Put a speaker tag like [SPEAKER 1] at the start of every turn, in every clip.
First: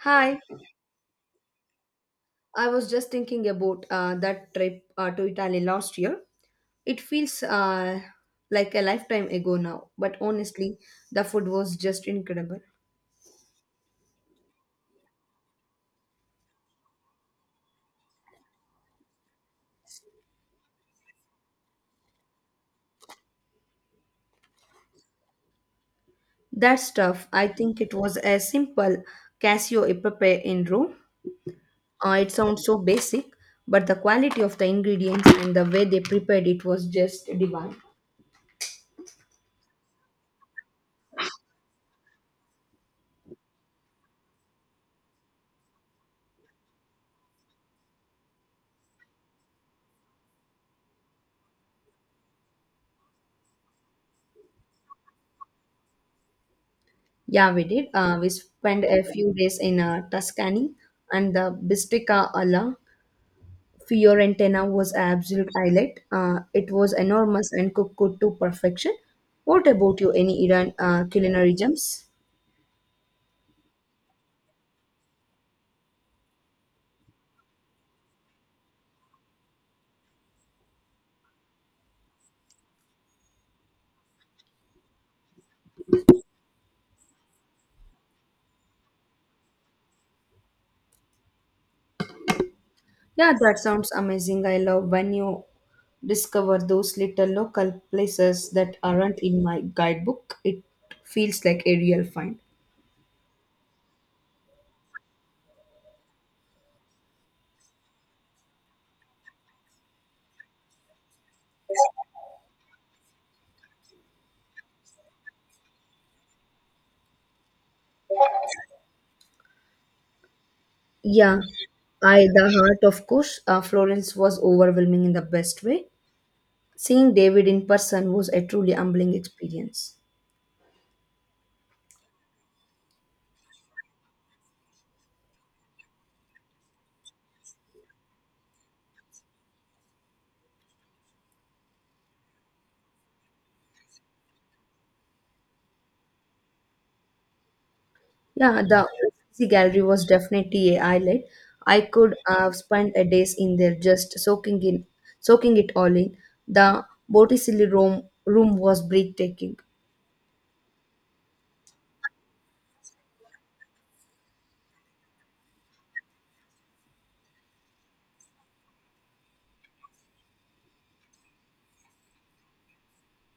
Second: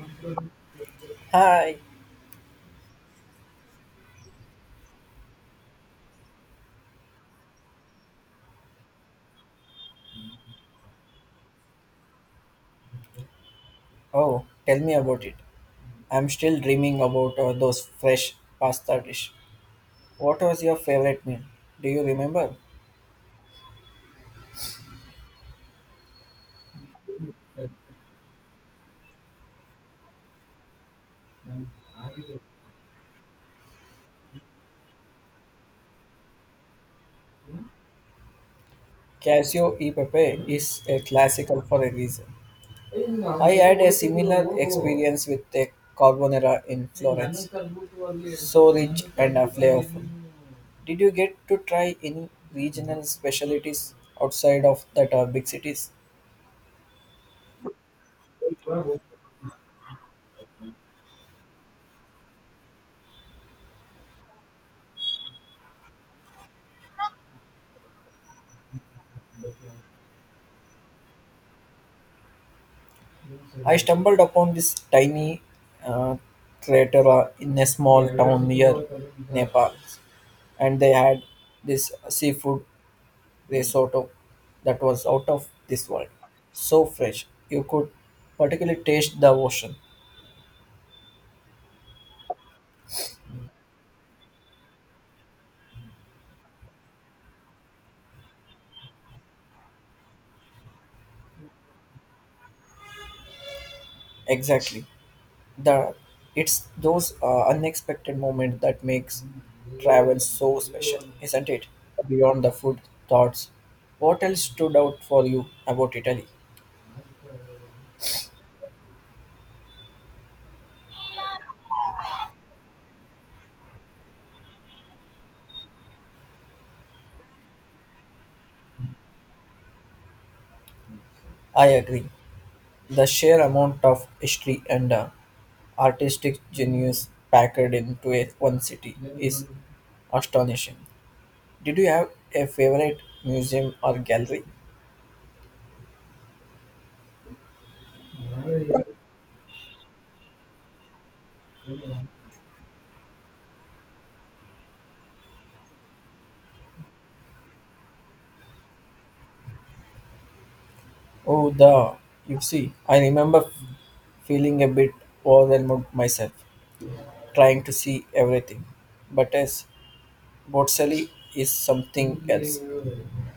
[SPEAKER 1] Hi,
[SPEAKER 2] Hi.
[SPEAKER 1] I was just thinking about that trip to Italy last year. It feels like a lifetime ago now, but honestly, the food was just incredible.
[SPEAKER 2] Oh, tell me about it. I'm still dreaming about those fresh pasta dish. What was your favorite meal? Do you remember?
[SPEAKER 1] That stuff, I think it was a simple Casio e pepe in Rome. It sounds so basic, but the quality of the ingredients and the way they prepared it was just divine.
[SPEAKER 2] Casio e pepe is a classical for a reason. I had a similar experience with a carbonara in Florence. So rich and flavorful. Did you get to try any regional specialties outside of that big cities?
[SPEAKER 1] Yeah, we did. We spent a few days in Tuscany and the Bistica alla. Fiorentina was an absolute highlight. It was enormous and cooked good to perfection. What about you? Any Iran culinary gems?
[SPEAKER 2] I stumbled upon this tiny uh, crater in a small town near Nepal, and they had this seafood risotto that was out of this world. So fresh, you could particularly taste the ocean.
[SPEAKER 1] Yeah, that sounds amazing. I love when you discover those little local places that aren't in my guidebook. It feels like a real find.
[SPEAKER 2] Exactly, the it's those unexpected moments that makes travel so special, isn't it? Beyond the food thoughts, what else stood out for you about Italy?
[SPEAKER 1] Yeah, I the heart of course. Florence was overwhelming in the best way. Seeing David in person was a truly humbling experience.
[SPEAKER 2] I agree. The sheer amount of history and artistic genius packed into one city is astonishing. Did you have a favorite museum or gallery?
[SPEAKER 1] Yeah, the OCC gallery was definitely a highlight. I could have spent a days in there just soaking it all in. The Botticelli room was breathtaking.
[SPEAKER 2] Oh, the you see, I remember feeling a bit overwhelmed myself, trying to see everything. But as Botticelli is something else.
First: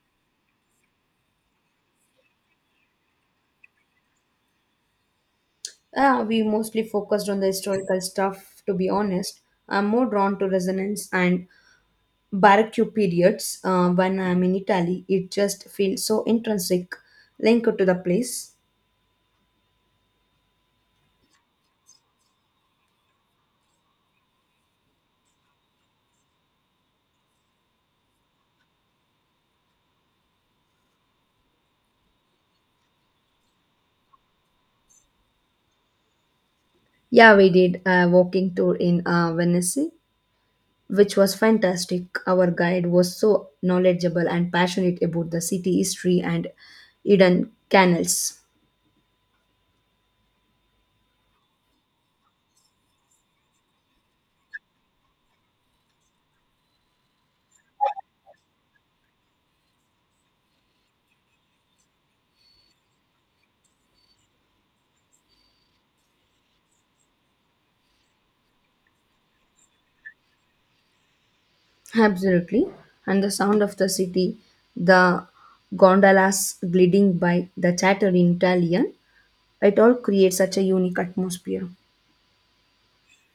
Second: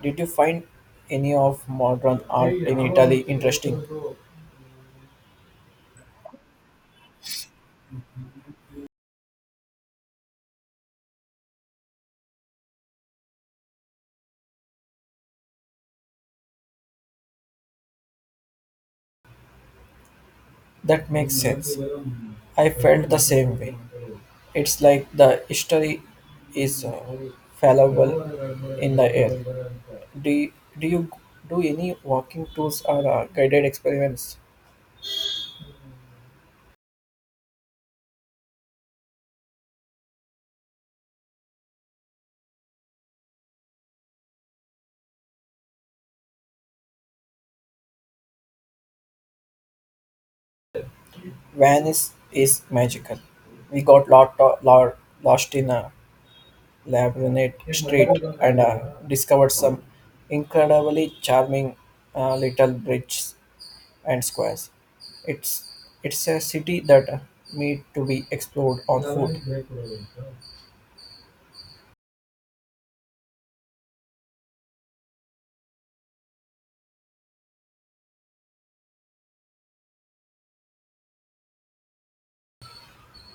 [SPEAKER 2] Did you find any of modern art in Italy interesting?
[SPEAKER 1] Yeah, we mostly focused on the historical stuff. To be honest, I'm more drawn to resonance and Baroque periods. When I'm in Italy, it just feels so intrinsic linked to the place.
[SPEAKER 2] That makes sense. I felt the same way. It's like the history is fallible in the air. Do, do you do any walking tours or guided experiments?
[SPEAKER 1] Yeah, we did a walking tour in Venice. Which was fantastic. Our guide was so knowledgeable and passionate about the city history and hidden canals.
[SPEAKER 2] Venice is magical. We got lot, lot lost in a labyrinth street and discovered some incredibly charming little bridges and squares. It's it's a city that need to be explored on foot.
[SPEAKER 1] Absolutely. And the sound of the city, the gondolas gliding by, the chatter in Italian, it all creates such a unique atmosphere.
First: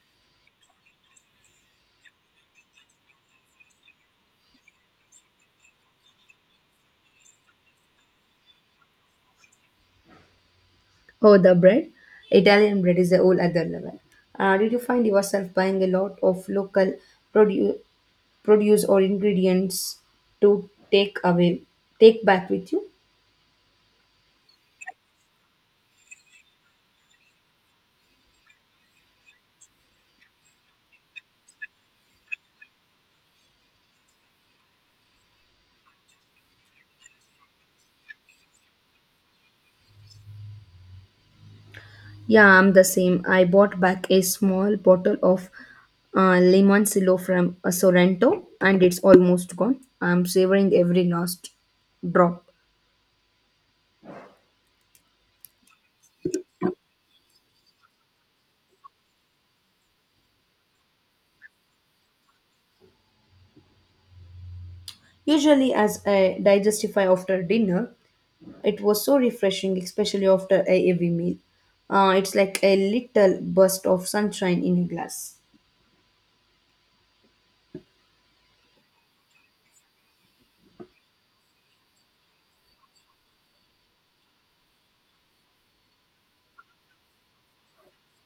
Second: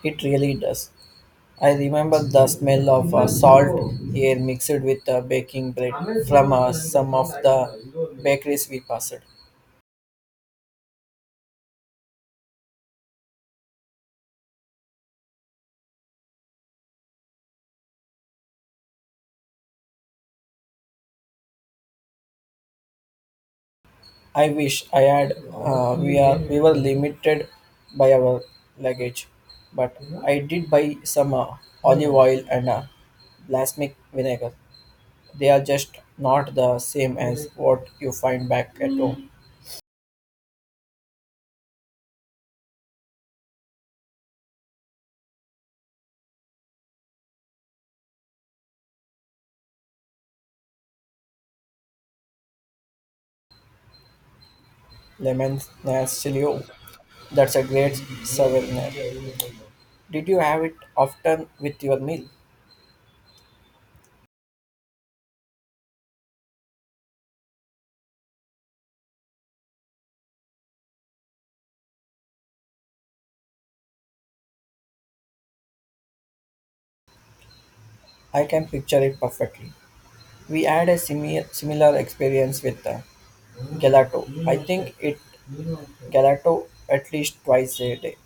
[SPEAKER 2] It really does. I remember the smell of salt air mixed with baking bread from some of the bakeries we passed.
[SPEAKER 1] Oh, the bread. Italian bread is a whole other level. Did you find yourself buying a lot of local produ- produce or ingredients to take back with you?
[SPEAKER 2] I wish I had. We were limited by our luggage, but I did buy some olive oil and balsamic vinegar. They are just not the same as what you find back at home.
[SPEAKER 1] Yeah, I'm the same. I bought back a small bottle of Limoncillo from Sorrento, and it's almost gone. I'm savoring every last drop.
[SPEAKER 2] Lemon Nastilo, that's a great souvenir. Did you have it often with your meal?
[SPEAKER 1] Usually, as I digestify after dinner, it was so refreshing, especially after a heavy meal. It's like a little burst of sunshine in a glass.
[SPEAKER 2] I can picture it perfectly. We had a similar experience with gelato. I think it gelato at least twice a day.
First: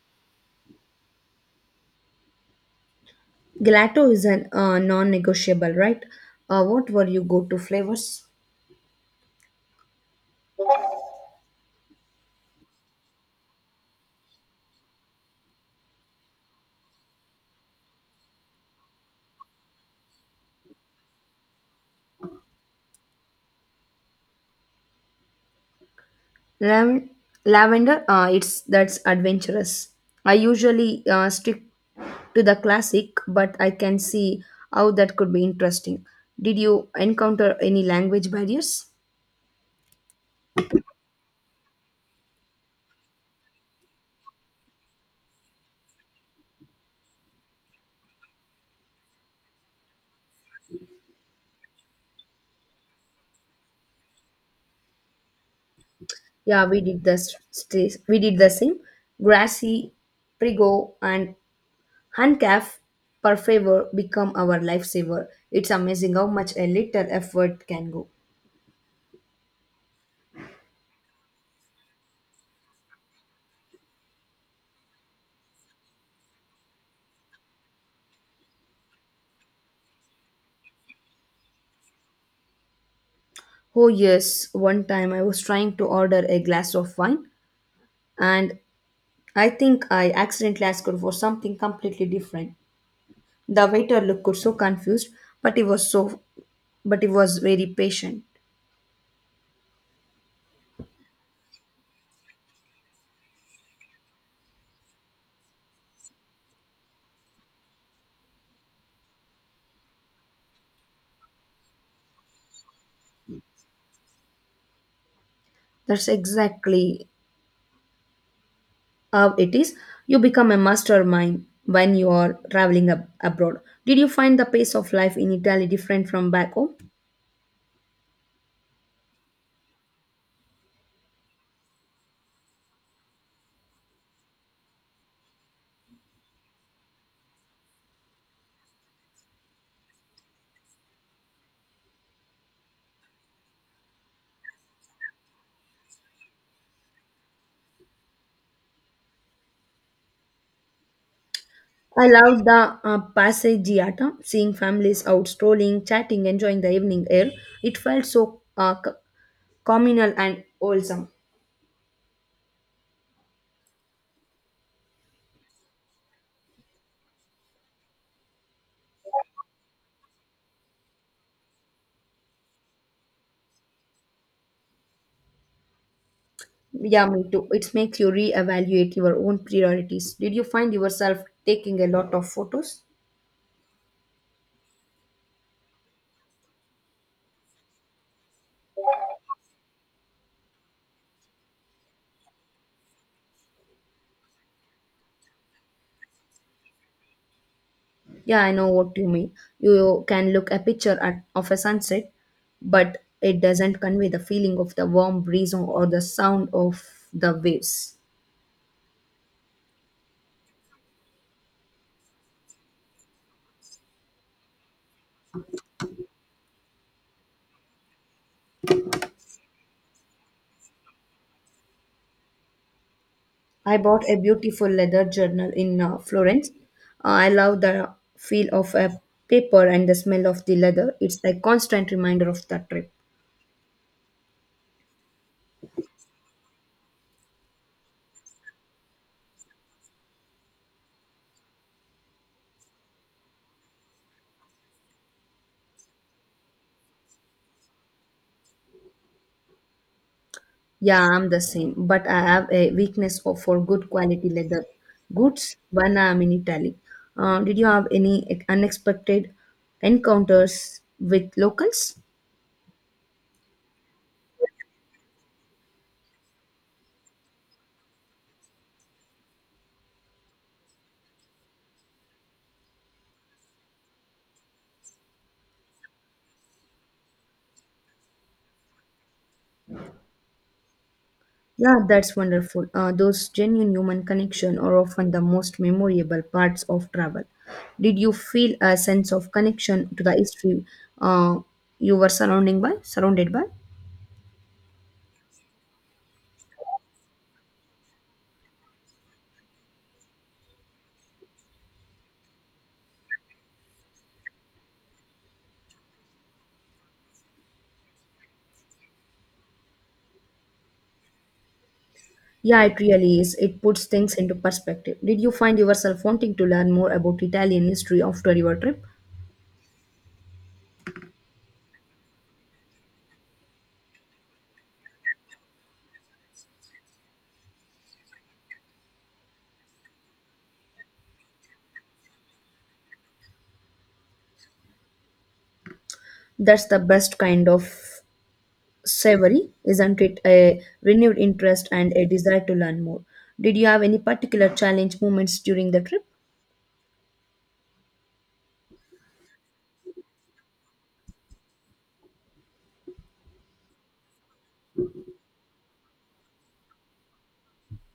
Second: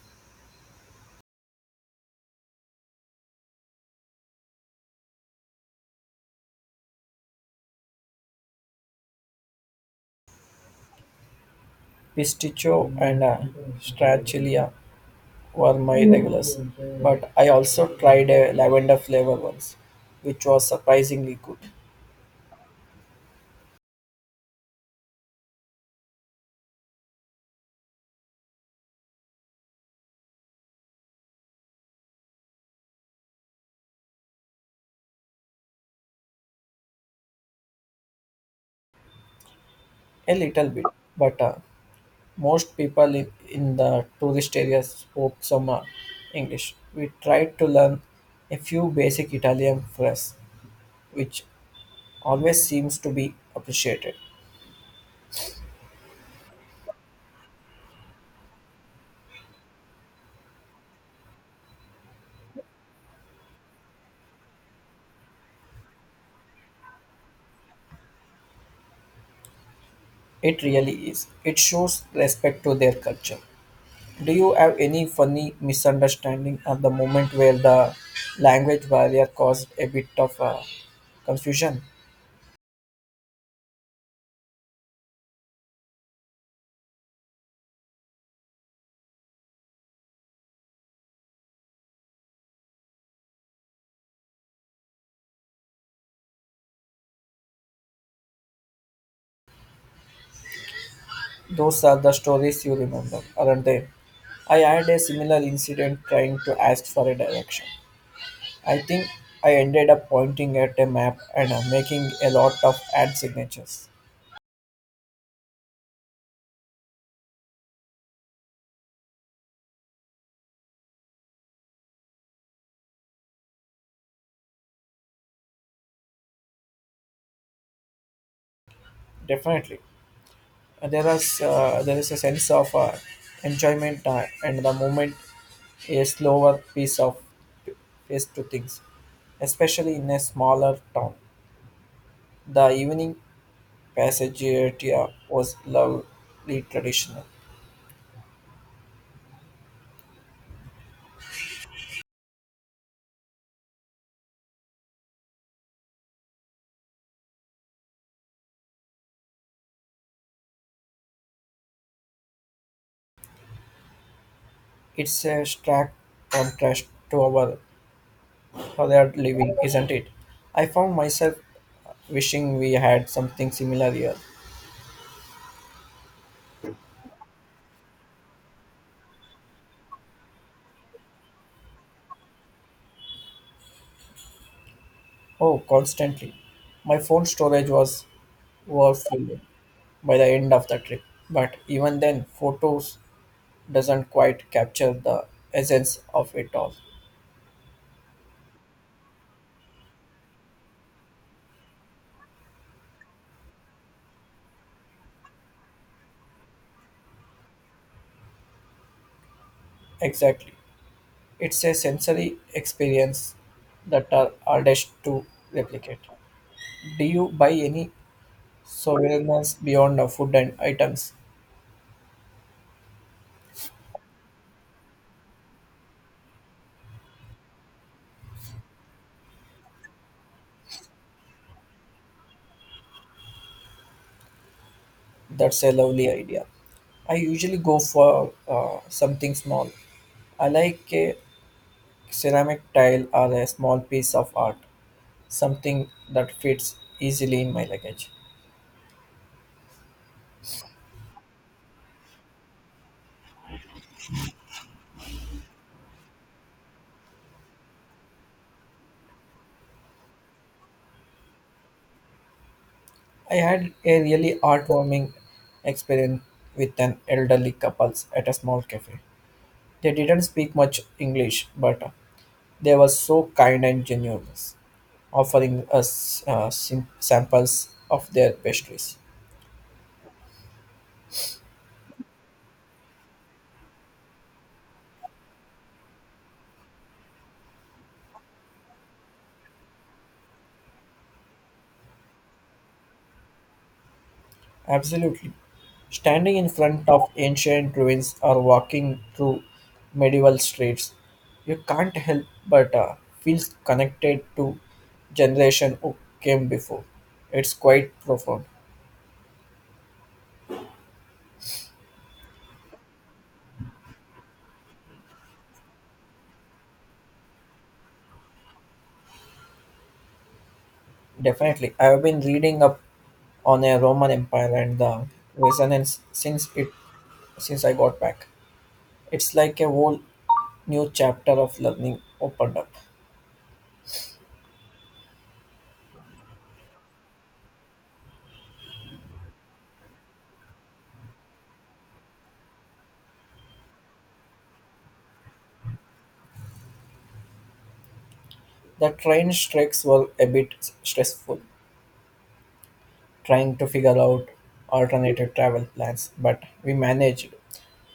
[SPEAKER 1] Gelato is an non negotiable, right? What were your go to flavors?
[SPEAKER 2] Pistachio and stracciatella were my regulars, but I also tried a lavender flavor once, which was surprisingly good.
[SPEAKER 1] Lav- lavender, it's that's adventurous. I usually stick to the classic, but I can see how that could be interesting. Did you encounter any language barriers?
[SPEAKER 2] A little bit, but most people in the tourist areas spoke some English. We tried to learn a few basic Italian phrases, which always seems to be appreciated.
[SPEAKER 1] Yeah, we did the same. Grassy, Prigo, and Handcaf per favor become our lifesaver. It's amazing how much a little effort can go.
[SPEAKER 2] It really is. It shows respect to their culture. Do you have any funny misunderstanding at the moment where the language barrier caused a bit of confusion?
[SPEAKER 1] Oh yes, one time I was trying to order a glass of wine and I think I accidentally asked her for something completely different. The waiter looked so confused, but he was so but he was very patient.
[SPEAKER 2] Those are the stories you remember, aren't they? I had a similar incident trying to ask for a direction. I think I ended up pointing at a map and making a lot of ad signatures.
[SPEAKER 1] That's exactly how it is. You become a mastermind when you are traveling abroad. Did you find the pace of life in Italy different from back home?
[SPEAKER 2] Definitely. There is a sense of enjoyment and the moment, a slower piece of pace to things, especially in a smaller town. The evening passage area was lovely traditional.
[SPEAKER 1] I loved the passeggiata, seeing families out strolling, chatting, enjoying the evening air. It felt so communal and wholesome.
[SPEAKER 2] It's a stark contrast to our other living, isn't it? I found myself wishing we had something similar here.
[SPEAKER 1] Yeah, me too. It makes you reevaluate your own priorities. Did you find yourself taking a lot of photos?
[SPEAKER 2] Oh, constantly. My phone storage was overfilled by the end of the trip, but even then, photos doesn't quite capture the essence of it all.
[SPEAKER 1] Yeah, I know what you mean. You can look a picture at, of a sunset, but it doesn't convey the feeling of the warm breeze or the sound of the waves.
[SPEAKER 2] Exactly. It's a sensory experience that are hardest to replicate. Do you buy any souvenirs beyond the food and items?
[SPEAKER 1] I bought a beautiful leather journal in Florence. I love the feel of a paper and the smell of the leather. It's a constant reminder of the trip.
[SPEAKER 2] That's a lovely idea. I usually go for something small. I like a ceramic tile or a small piece of art, something that fits easily in my luggage.
[SPEAKER 1] Yeah, I'm the same, but I have a for good quality leather goods when I'm in Italy. Did you have any unexpected encounters with locals?
[SPEAKER 2] I had a really heartwarming experience with an elderly couple at a small cafe. They didn't speak much English, but they were so kind and genuine, offering us samples of their pastries.
[SPEAKER 1] Yeah, that's wonderful. Those genuine human connection are often the most memorable parts of travel. Did you feel a sense of connection to the history uh, you were surrounding by, surrounded by?
[SPEAKER 2] Absolutely. Standing in front of ancient ruins or walking through medieval streets, you can't help but feel connected to generation who came before. It's quite profound.
[SPEAKER 1] Yeah, it really is. It puts things into perspective. Did you find yourself wanting to learn more about Italian history after your trip?
[SPEAKER 2] Definitely. I have been reading up on a Roman Empire and the resonance since I got back. It's like a whole new chapter of learning opened up.
[SPEAKER 1] That's the best kind of savory, isn't it? A renewed interest and a desire to learn more. Did you have any particular challenge moments during the trip?
[SPEAKER 2] The train strikes were a bit stressful, trying to figure out alternative travel plans, but we managed,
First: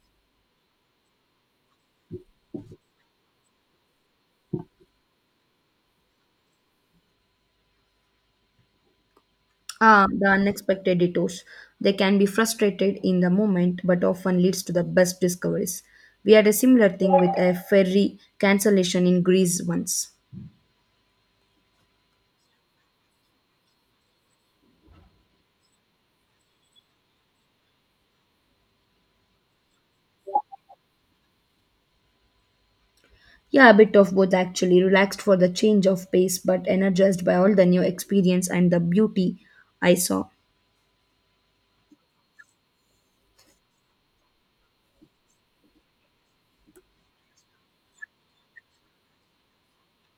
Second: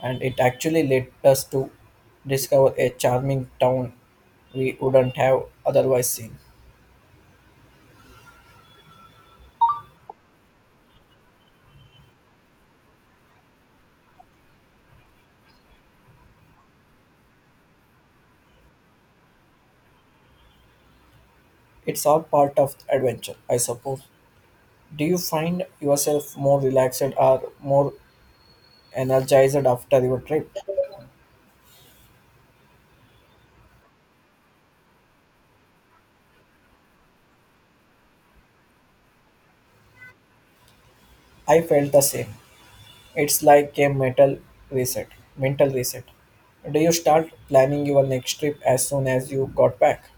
[SPEAKER 2] and it actually led us to discover a charming town we wouldn't have otherwise seen.
[SPEAKER 1] Ah, the unexpected detours. They can be frustrated in the moment, but often leads to the best discoveries. We had a similar thing with a ferry cancellation in Greece once.
[SPEAKER 2] It's all part of adventure, I suppose. Do you find yourself more relaxed or more energized after your trip?
[SPEAKER 1] Yeah, a bit of both actually. Relaxed for the change of pace, but energized by all the new experience and the beauty I saw.
[SPEAKER 2] I felt the same. It's like a mental reset. Mental reset. Do you start planning your next trip as soon as you got back?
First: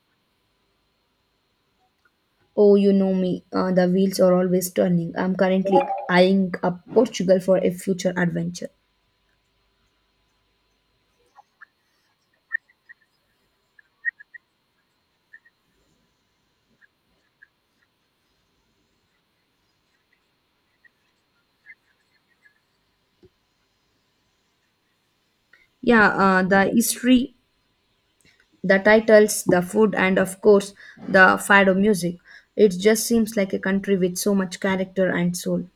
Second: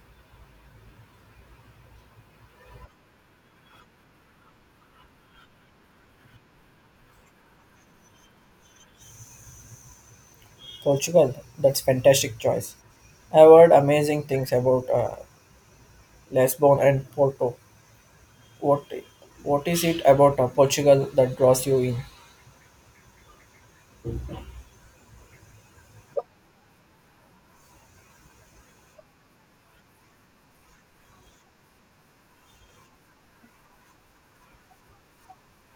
[SPEAKER 1] Oh, you know me, the wheels are always turning. I'm currently eyeing up Portugal for a future adventure.
[SPEAKER 2] Portugal, that's fantastic choice. I've heard amazing things about Lisbon and Porto. What what is it about Portugal that draws you in?
[SPEAKER 1] Yeah, the history, the titles, the food, and of course, the fado music. It just seems like a country with so much character and soul.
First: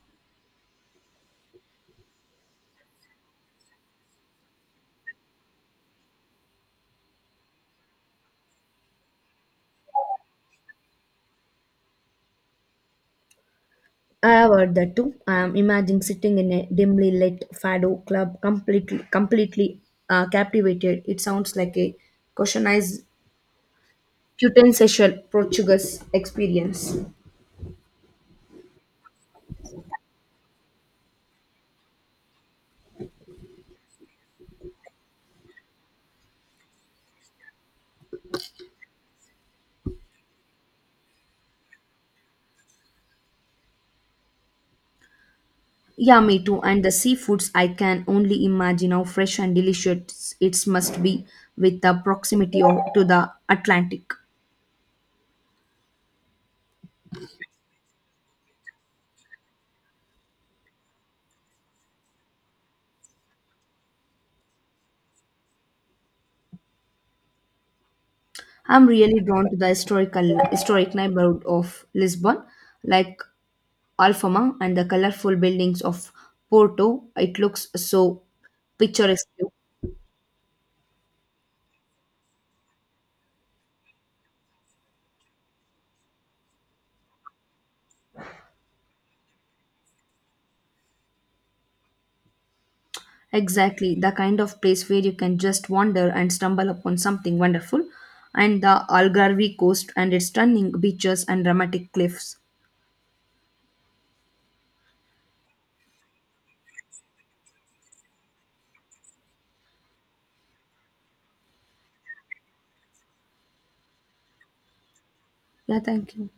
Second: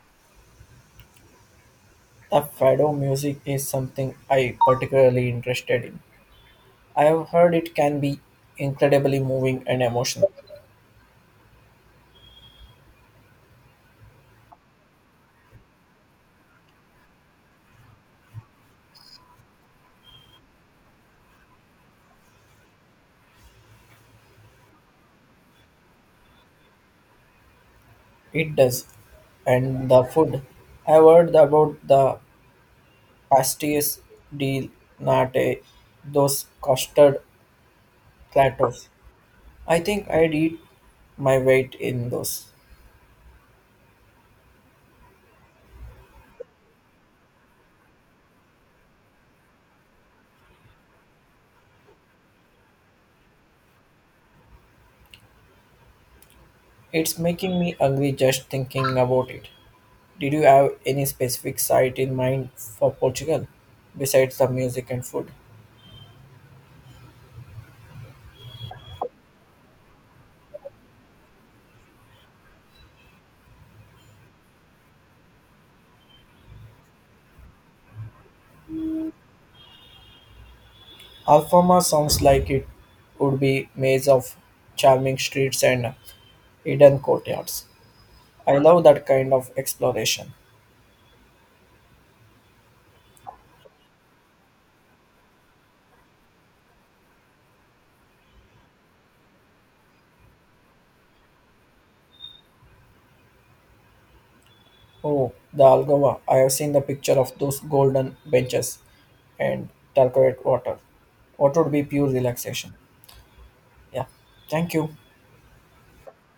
[SPEAKER 2] The fado music is something I particularly interested in. I have heard it can be incredibly moving and emotional.
[SPEAKER 1] I have heard that too. I am imagining sitting in a dimly lit fado club, completely captivated. It sounds like a cushionized, quintessential Portuguese experience.
[SPEAKER 2] It does, and the food. I've heard about the pastéis de nata, those custard platters. I think I'd eat my weight in those.
[SPEAKER 1] Yeah, me too. And the seafoods, I can only imagine how fresh and delicious it must be with the to the Atlantic.
[SPEAKER 2] It's making me angry just thinking about it. Did you have any specific site in mind for Portugal besides the music and food?
[SPEAKER 1] I'm really drawn to the historic neighborhood of Lisbon, like Alfama and the colorful buildings of Porto. It looks so picturesque.
[SPEAKER 2] Alfama sounds like it would be maze of charming streets and hidden courtyards. I love that kind of exploration.
[SPEAKER 1] Exactly, the kind of place where you can just wander and stumble upon something wonderful. And the Algarve coast and its stunning beaches and dramatic cliffs.
[SPEAKER 2] Oh, the Algova. I have seen the picture of those golden benches and turquoise water. What would be pure relaxation? Yeah. Thank you.
[SPEAKER 1] Yeah, thank you.